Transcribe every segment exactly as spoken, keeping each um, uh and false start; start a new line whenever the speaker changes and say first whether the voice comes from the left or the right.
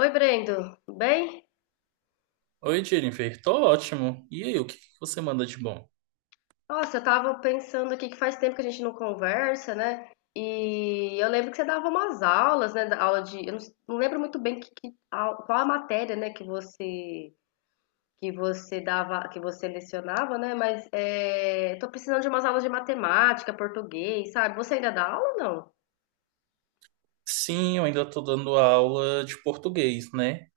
left: Oi, Brendo, tudo bem?
right: Oi, Jennifer, tô ótimo. E aí, o que que você manda de bom?
left: Nossa, eu tava pensando aqui que faz tempo que a gente não conversa, né? E eu lembro que você dava umas aulas, né? Da aula de, eu não, s- não lembro muito bem que, que au- qual a matéria, né? Que você que você dava, que você lecionava, né? Mas é, tô precisando de umas aulas de matemática, português, sabe? Você ainda dá aula ou não?
right: Sim, eu ainda tô dando aula de português, né?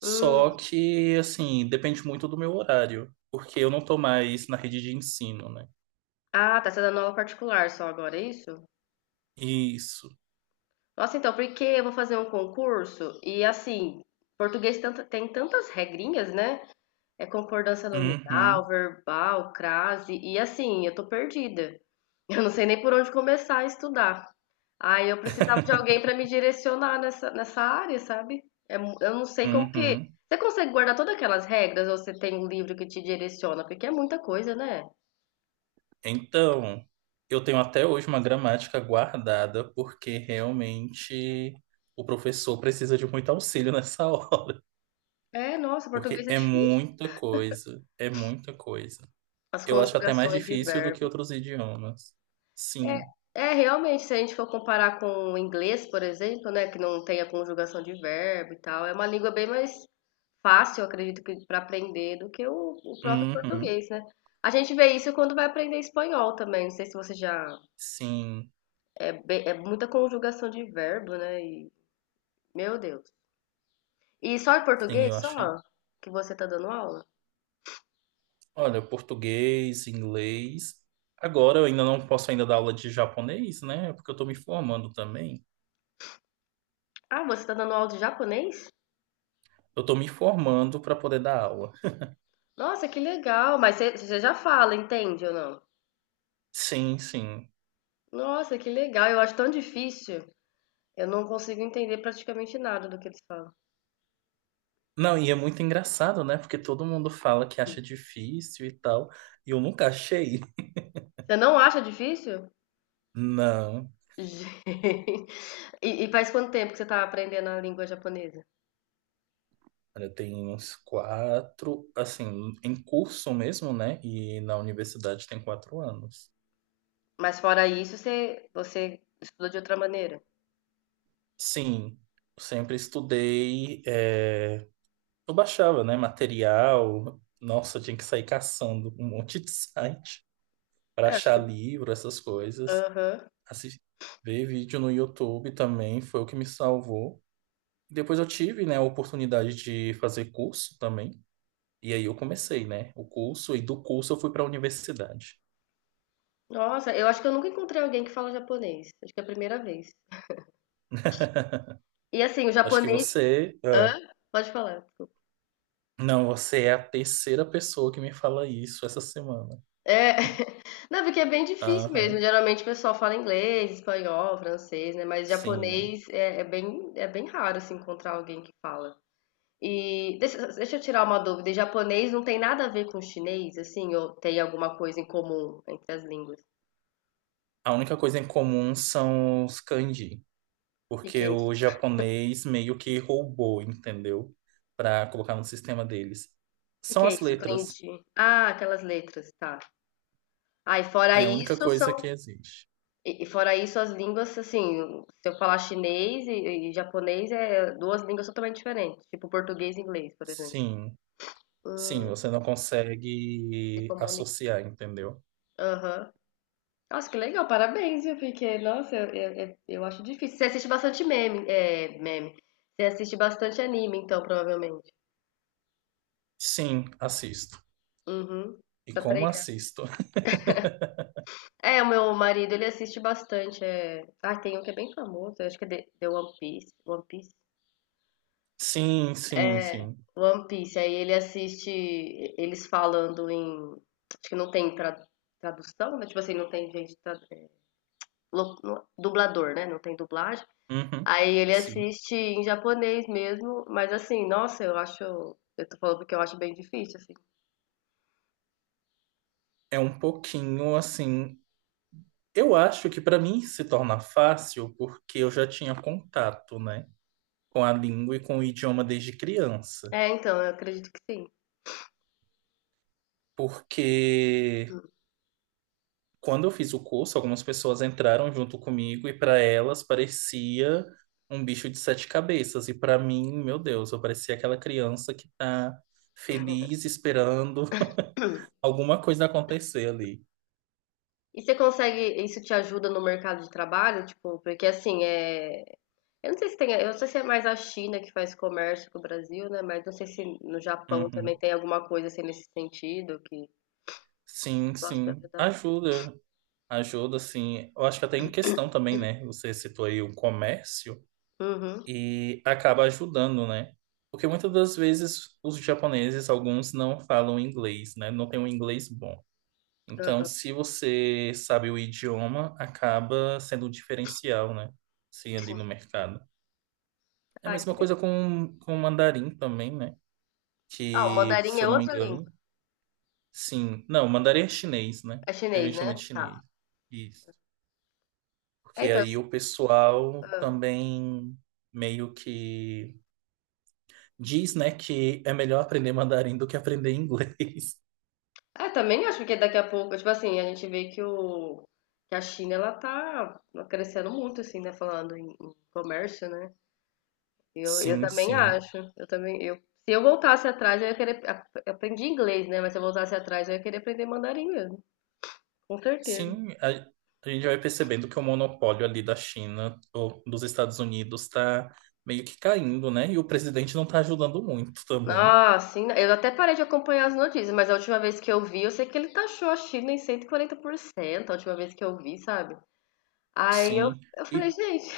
right: Só
left: Hum,
right: que, assim, depende muito do meu horário, porque eu não tô mais na rede de ensino, né?
left: ah, tá, você tá dando aula particular só agora, é isso?
right: Isso.
left: Nossa, então, porque eu vou fazer um concurso e assim, português tanta- tem tantas regrinhas, né? É concordância nominal,
right: Uhum,
left: verbal, crase. E assim, eu tô perdida. Eu não sei nem por onde começar a estudar. Aí eu precisava de alguém para me direcionar nessa, nessa área, sabe? É mu- eu não sei como que.
right: uhum.
left: Você consegue guardar todas aquelas regras ou você tem um livro que te direciona? Porque é muita coisa, né?
right: Então, eu tenho até hoje uma gramática guardada, porque realmente o professor precisa de muito auxílio nessa hora,
left: É, nossa,
right: porque
left: português é
right: é
left: difícil.
right: muita coisa, é muita coisa.
left: As
right: Eu acho até mais
left: conjugações de
right: difícil do que
left: verbo.
right: outros idiomas.
left: É,
right: Sim.
left: é, Realmente, se a gente for comparar com o inglês, por exemplo, né, que não tem a conjugação de verbo e tal, é uma língua bem mais fácil, eu acredito que para aprender do que o, o próprio
right: Uhum.
left: português, né? A gente vê isso quando vai aprender espanhol também. Não sei se você já
right: Sim.
left: é, bem- é muita conjugação de verbo, né? E, meu Deus. E só em
right: Sim, eu
left: português,
right: acho.
left: só que você tá dando aula?
right: Olha, português, inglês. Agora eu ainda não posso ainda dar aula de japonês, né? Porque eu tô me formando também.
left: Ah, você tá dando aula de japonês?
right: Eu tô me formando para poder dar aula.
left: Nossa, que legal! Mas você você já fala, entende ou não?
right: Sim, sim.
left: Nossa, que legal! Eu acho tão difícil. Eu não consigo entender praticamente nada do que eles falam.
right: Não, e é muito engraçado, né? Porque todo mundo fala que acha difícil e tal, e eu nunca achei.
left: Você não acha difícil?
right: Não.
left: Gente. E, e faz quanto tempo que você está aprendendo a língua japonesa?
right: Olha, eu tenho uns quatro, assim, em curso mesmo, né? E na universidade tem quatro anos.
left: Mas fora isso, você, você estudou de outra maneira?
right: Sim, sempre estudei. É, eu baixava, né? Material. Nossa, eu tinha que sair caçando um monte de site para
left: É, acho
right: achar
left: que.
right: livro, essas coisas.
left: Aham.
right: Assis- Ver vídeo no YouTube também foi o que me salvou. Depois eu tive, né, a oportunidade de fazer curso também. E aí eu comecei, né? O curso, e do curso eu fui para a universidade.
left: Nossa, eu acho que eu nunca encontrei alguém que fala japonês. Acho que é a primeira vez. E assim, o
right: Acho que
left: japonês.
right: você...
left: Hã?
right: Ah,
left: Pode falar, desculpa.
right: não, você é a terceira pessoa que me fala isso essa semana.
left: É, não, porque é bem difícil mesmo.
right: Aham,
left: Geralmente o pessoal fala inglês, espanhol, francês, né? Mas
right: sim.
left: japonês é, é bem, é bem raro assim, encontrar alguém que fala. E deixa, deixa eu tirar uma dúvida. E japonês não tem nada a ver com chinês, assim, ou tem alguma coisa em comum entre as línguas? O
right: A única coisa em comum são os kanji,
left: que que
right: porque
left: é isso?
right: o japonês meio que roubou, entendeu? Pra colocar no sistema deles.
left: O que que
right: São
left: é
right: as
left: isso?
right: letras.
left: Kanji. Ah, aquelas letras, tá. Ah, e fora
right: É a única
left: isso
right: coisa
left: são,
right: que existe.
left: e e fora isso as línguas, assim, se eu falar chinês e, e japonês é duas línguas totalmente diferentes, tipo português e inglês, por exemplo.
right: Sim,
left: Hum,
right: sim, você não
left: Se
right: consegue
left: comunica.
right: associar, entendeu?
left: Aham. Nossa, que legal, parabéns, viu? Porque, nossa, eu, eu, eu- eu acho difícil. Você assiste bastante meme, é, meme. Você assiste bastante anime, então, provavelmente.
right: Sim, assisto.
left: Uhum,
right: E
left: pra
right: como
left: treinar.
right: assisto?
left: É, o meu marido, ele assiste bastante. É... Ah, tem um que é bem famoso, eu acho que é The, The One Piece. One Piece?
right: Sim, sim,
left: É,
right: sim.
left: One Piece. Aí ele assiste eles falando em. Acho que não tem tra- tradução, né? Tipo assim, não tem gente. Tra... é, lo- no- dublador, né? Não tem dublagem.
right: Uhum,
left: Aí ele
right: sim.
left: assiste em japonês mesmo, mas assim, nossa, eu acho. Eu tô falando porque eu acho bem difícil, assim.
right: É um pouquinho assim. Eu acho que para mim se torna fácil porque eu já tinha contato, né, com a língua e com o idioma desde criança.
left: É, então, eu acredito que sim.
right: Porque quando eu fiz o curso, algumas pessoas entraram junto comigo e para elas parecia um bicho de sete cabeças. E para mim, meu Deus, eu parecia aquela criança que tá feliz esperando alguma coisa acontecer ali.
left: E você consegue, isso te ajuda no mercado de trabalho? Tipo, porque assim, é. Eu não sei se tem, eu não sei se é mais a China que faz comércio com o Brasil, né? Mas não sei se no Japão também
right: Uhum.
left: tem alguma coisa assim nesse sentido que
right: Sim,
left: possa te
right: sim,
left: ajudar.
right: ajuda. Ajuda, assim, eu acho que até em questão também, né? Você citou aí o comércio
left: Uhum,
right: e acaba ajudando, né? Porque muitas das vezes os japoneses, alguns não falam inglês, né? Não tem um inglês bom. Então,
left: aham,
right: se você sabe o idioma, acaba sendo um diferencial, né? Sim, ali
left: sim.
right: no mercado. É a
left: Ah, que
right: mesma
left: legal.
right: coisa com, com o mandarim também, né?
left: Ah, o
right: Que,
left: mandarim
right: se eu
left: é
right: não me
left: outra língua.
right: engano, sim. Não, o mandarim é chinês, né?
left: É
right: Que a
left: chinês,
right: gente chama
left: né?
right: de
left: Tá.
right: chinês. Isso.
left: É,
right: Porque
left: então.
right: aí o pessoal
left: Ah.
right: também meio que diz, né, que é melhor aprender mandarim do que aprender inglês.
left: É, também acho que daqui a pouco, tipo assim, a gente vê que o que a China ela tá crescendo muito assim, né, falando em, em comércio, né? Eu, eu
right: Sim,
left: também
right: sim.
left: acho. Eu também eu se eu voltasse atrás, eu ia querer ap- eu aprendi inglês, né, mas se eu voltasse atrás, eu ia querer aprender mandarim mesmo. Com certeza.
right: Sim, a, a gente vai percebendo que o monopólio ali da China ou dos Estados Unidos está meio que caindo, né? E o presidente não está ajudando muito também.
left: Nossa, sim, eu até parei de acompanhar as notícias, mas a última vez que eu vi, eu sei que ele taxou a China em cento e quarenta por cento a última vez que eu vi, sabe? Aí eu,
right: Sim.
left: eu falei,
right: E
left: gente,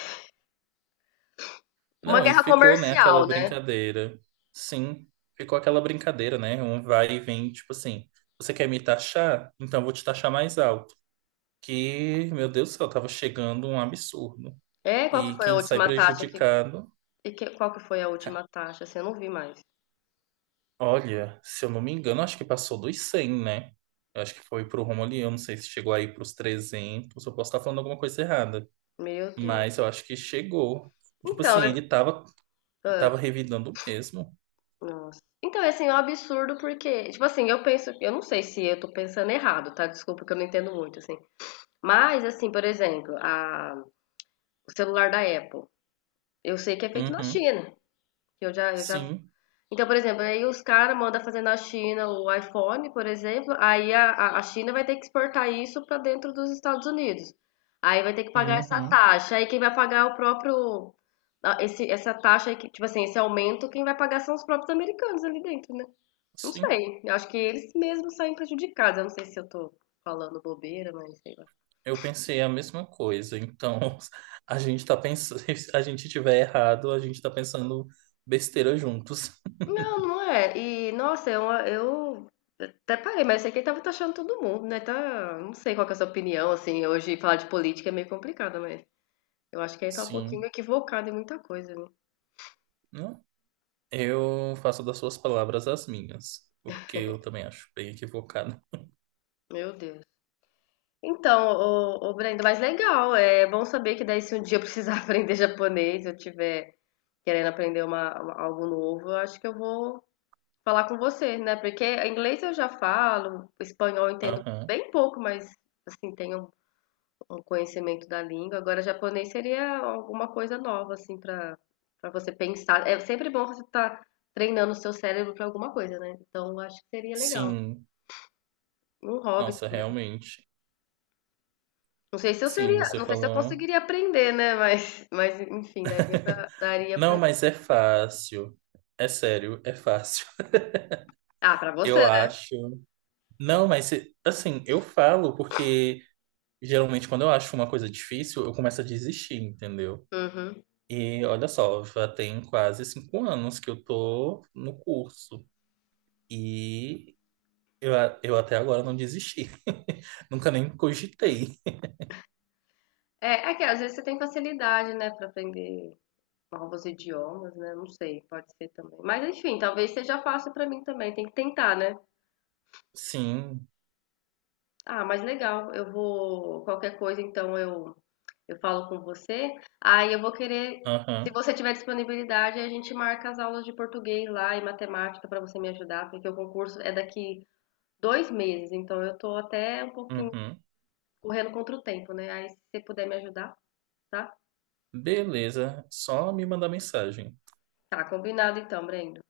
left: uma
right: não, e
left: guerra
right: ficou, né, aquela
left: comercial, né?
right: brincadeira. Sim, ficou aquela brincadeira, né? Um vai e vem, tipo assim, você quer me taxar? Então eu vou te taxar mais alto. Que, meu Deus do céu, tava chegando um absurdo.
left: É, qual que
right: E
left: foi a
right: quem sai
left: última taxa que
right: prejudicado,
left: E que- qual que foi a
right: ca-
left: última taxa? Assim, eu não vi mais.
right: olha, se eu não me engano, acho que passou dos cem, né? Eu acho que foi pro rumo ali, eu não sei se chegou aí pros trezentos. Eu posso estar falando alguma coisa errada,
left: Meu Deus.
right: mas eu acho que chegou. Tipo
left: Então,
right: assim,
left: eu-
right: ele tava,
left: ah,
right: tava revidando mesmo.
left: nossa. Então, assim, é um absurdo porque, tipo assim, eu penso, eu não sei se eu tô pensando errado, tá? Desculpa que eu não entendo muito, assim. Mas, assim, por exemplo, a, o celular da Apple, eu sei que é feito na
right: Uhum,
left: China. Que Eu já, eu já.
right: sim,
left: Então, por exemplo, aí os caras mandam fazer na China o iPhone, por exemplo, aí a, a- a China vai ter que exportar isso para dentro dos Estados Unidos. Aí vai ter que pagar essa
right: uhum,
left: taxa. Aí quem vai pagar é o próprio. a- Esse, essa taxa, aí que- tipo assim, esse aumento, quem vai pagar são os próprios americanos ali dentro, né? Não
right: sim.
left: sei. Eu acho que eles mesmos saem prejudicados. Eu não sei se eu tô falando bobeira, mas sei lá.
right: Eu pensei a mesma coisa, então a gente tá pensando, se a gente tiver errado, a gente tá pensando besteira juntos.
left: Não, não é. E, nossa, eu, eu até parei, mas esse aqui tava taxando todo mundo, né? Tá, não sei qual que é a sua opinião, assim, hoje falar de política é meio complicado, mas eu acho que aí tá um pouquinho
right: Sim.
left: equivocado em muita coisa, né?
right: Não, eu faço das suas palavras as minhas, porque eu também acho bem equivocado.
left: Meu Deus. Então, o o Brenda, mas legal, é bom saber que daí se um dia eu precisar aprender japonês, eu tiver querendo aprender uma, uma- algo novo, eu acho que eu vou falar com você, né? Porque inglês eu já falo, espanhol eu entendo
right: Aham.
left: bem pouco, mas, assim, tenho um conhecimento da língua. Agora, japonês seria alguma coisa nova, assim, para para você pensar. É sempre bom você estar treinando o seu cérebro para alguma coisa, né? Então, eu acho que seria legal.
right: Sim,
left: Um hobby
right: nossa,
left: também.
right: realmente.
left: Não sei se eu
right: Sim,
left: seria,
right: você
left: não sei se eu
right: falou.
left: conseguiria aprender, né? Mas, mas enfim, daria para, daria
right: Não,
left: para.
right: mas é fácil. É sério, é fácil.
left: Ah, para você,
right: Eu
left: né?
right: acho. Não, mas assim, eu falo porque geralmente quando eu acho uma coisa difícil, eu começo a desistir, entendeu?
left: Uhum.
right: E olha só, já tem quase cinco anos que eu tô no curso. E Eu, a- eu até agora não desisti. Nunca nem cogitei.
left: É, é que às vezes você tem facilidade, né, para aprender novos idiomas, né? Não sei, pode ser também. Mas enfim, talvez seja fácil para mim também. Tem que tentar, né?
right: Sim.
left: Ah, mas legal. Eu vou. Qualquer coisa, então eu, eu falo com você. Aí eu vou querer. Se
right: Aham.
left: você tiver disponibilidade, a gente marca as aulas de português lá e matemática para você me ajudar, porque o concurso é daqui dois meses, então eu tô até um pouquinho
right: Uhum.
left: correndo contra o tempo, né? Aí se você puder me ajudar, tá?
right: Beleza. Só me mandar mensagem.
left: Tá, combinado então, Brendo.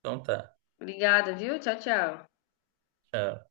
right: Então tá.
left: Obrigada, viu? Tchau, tchau.
right: Tchau.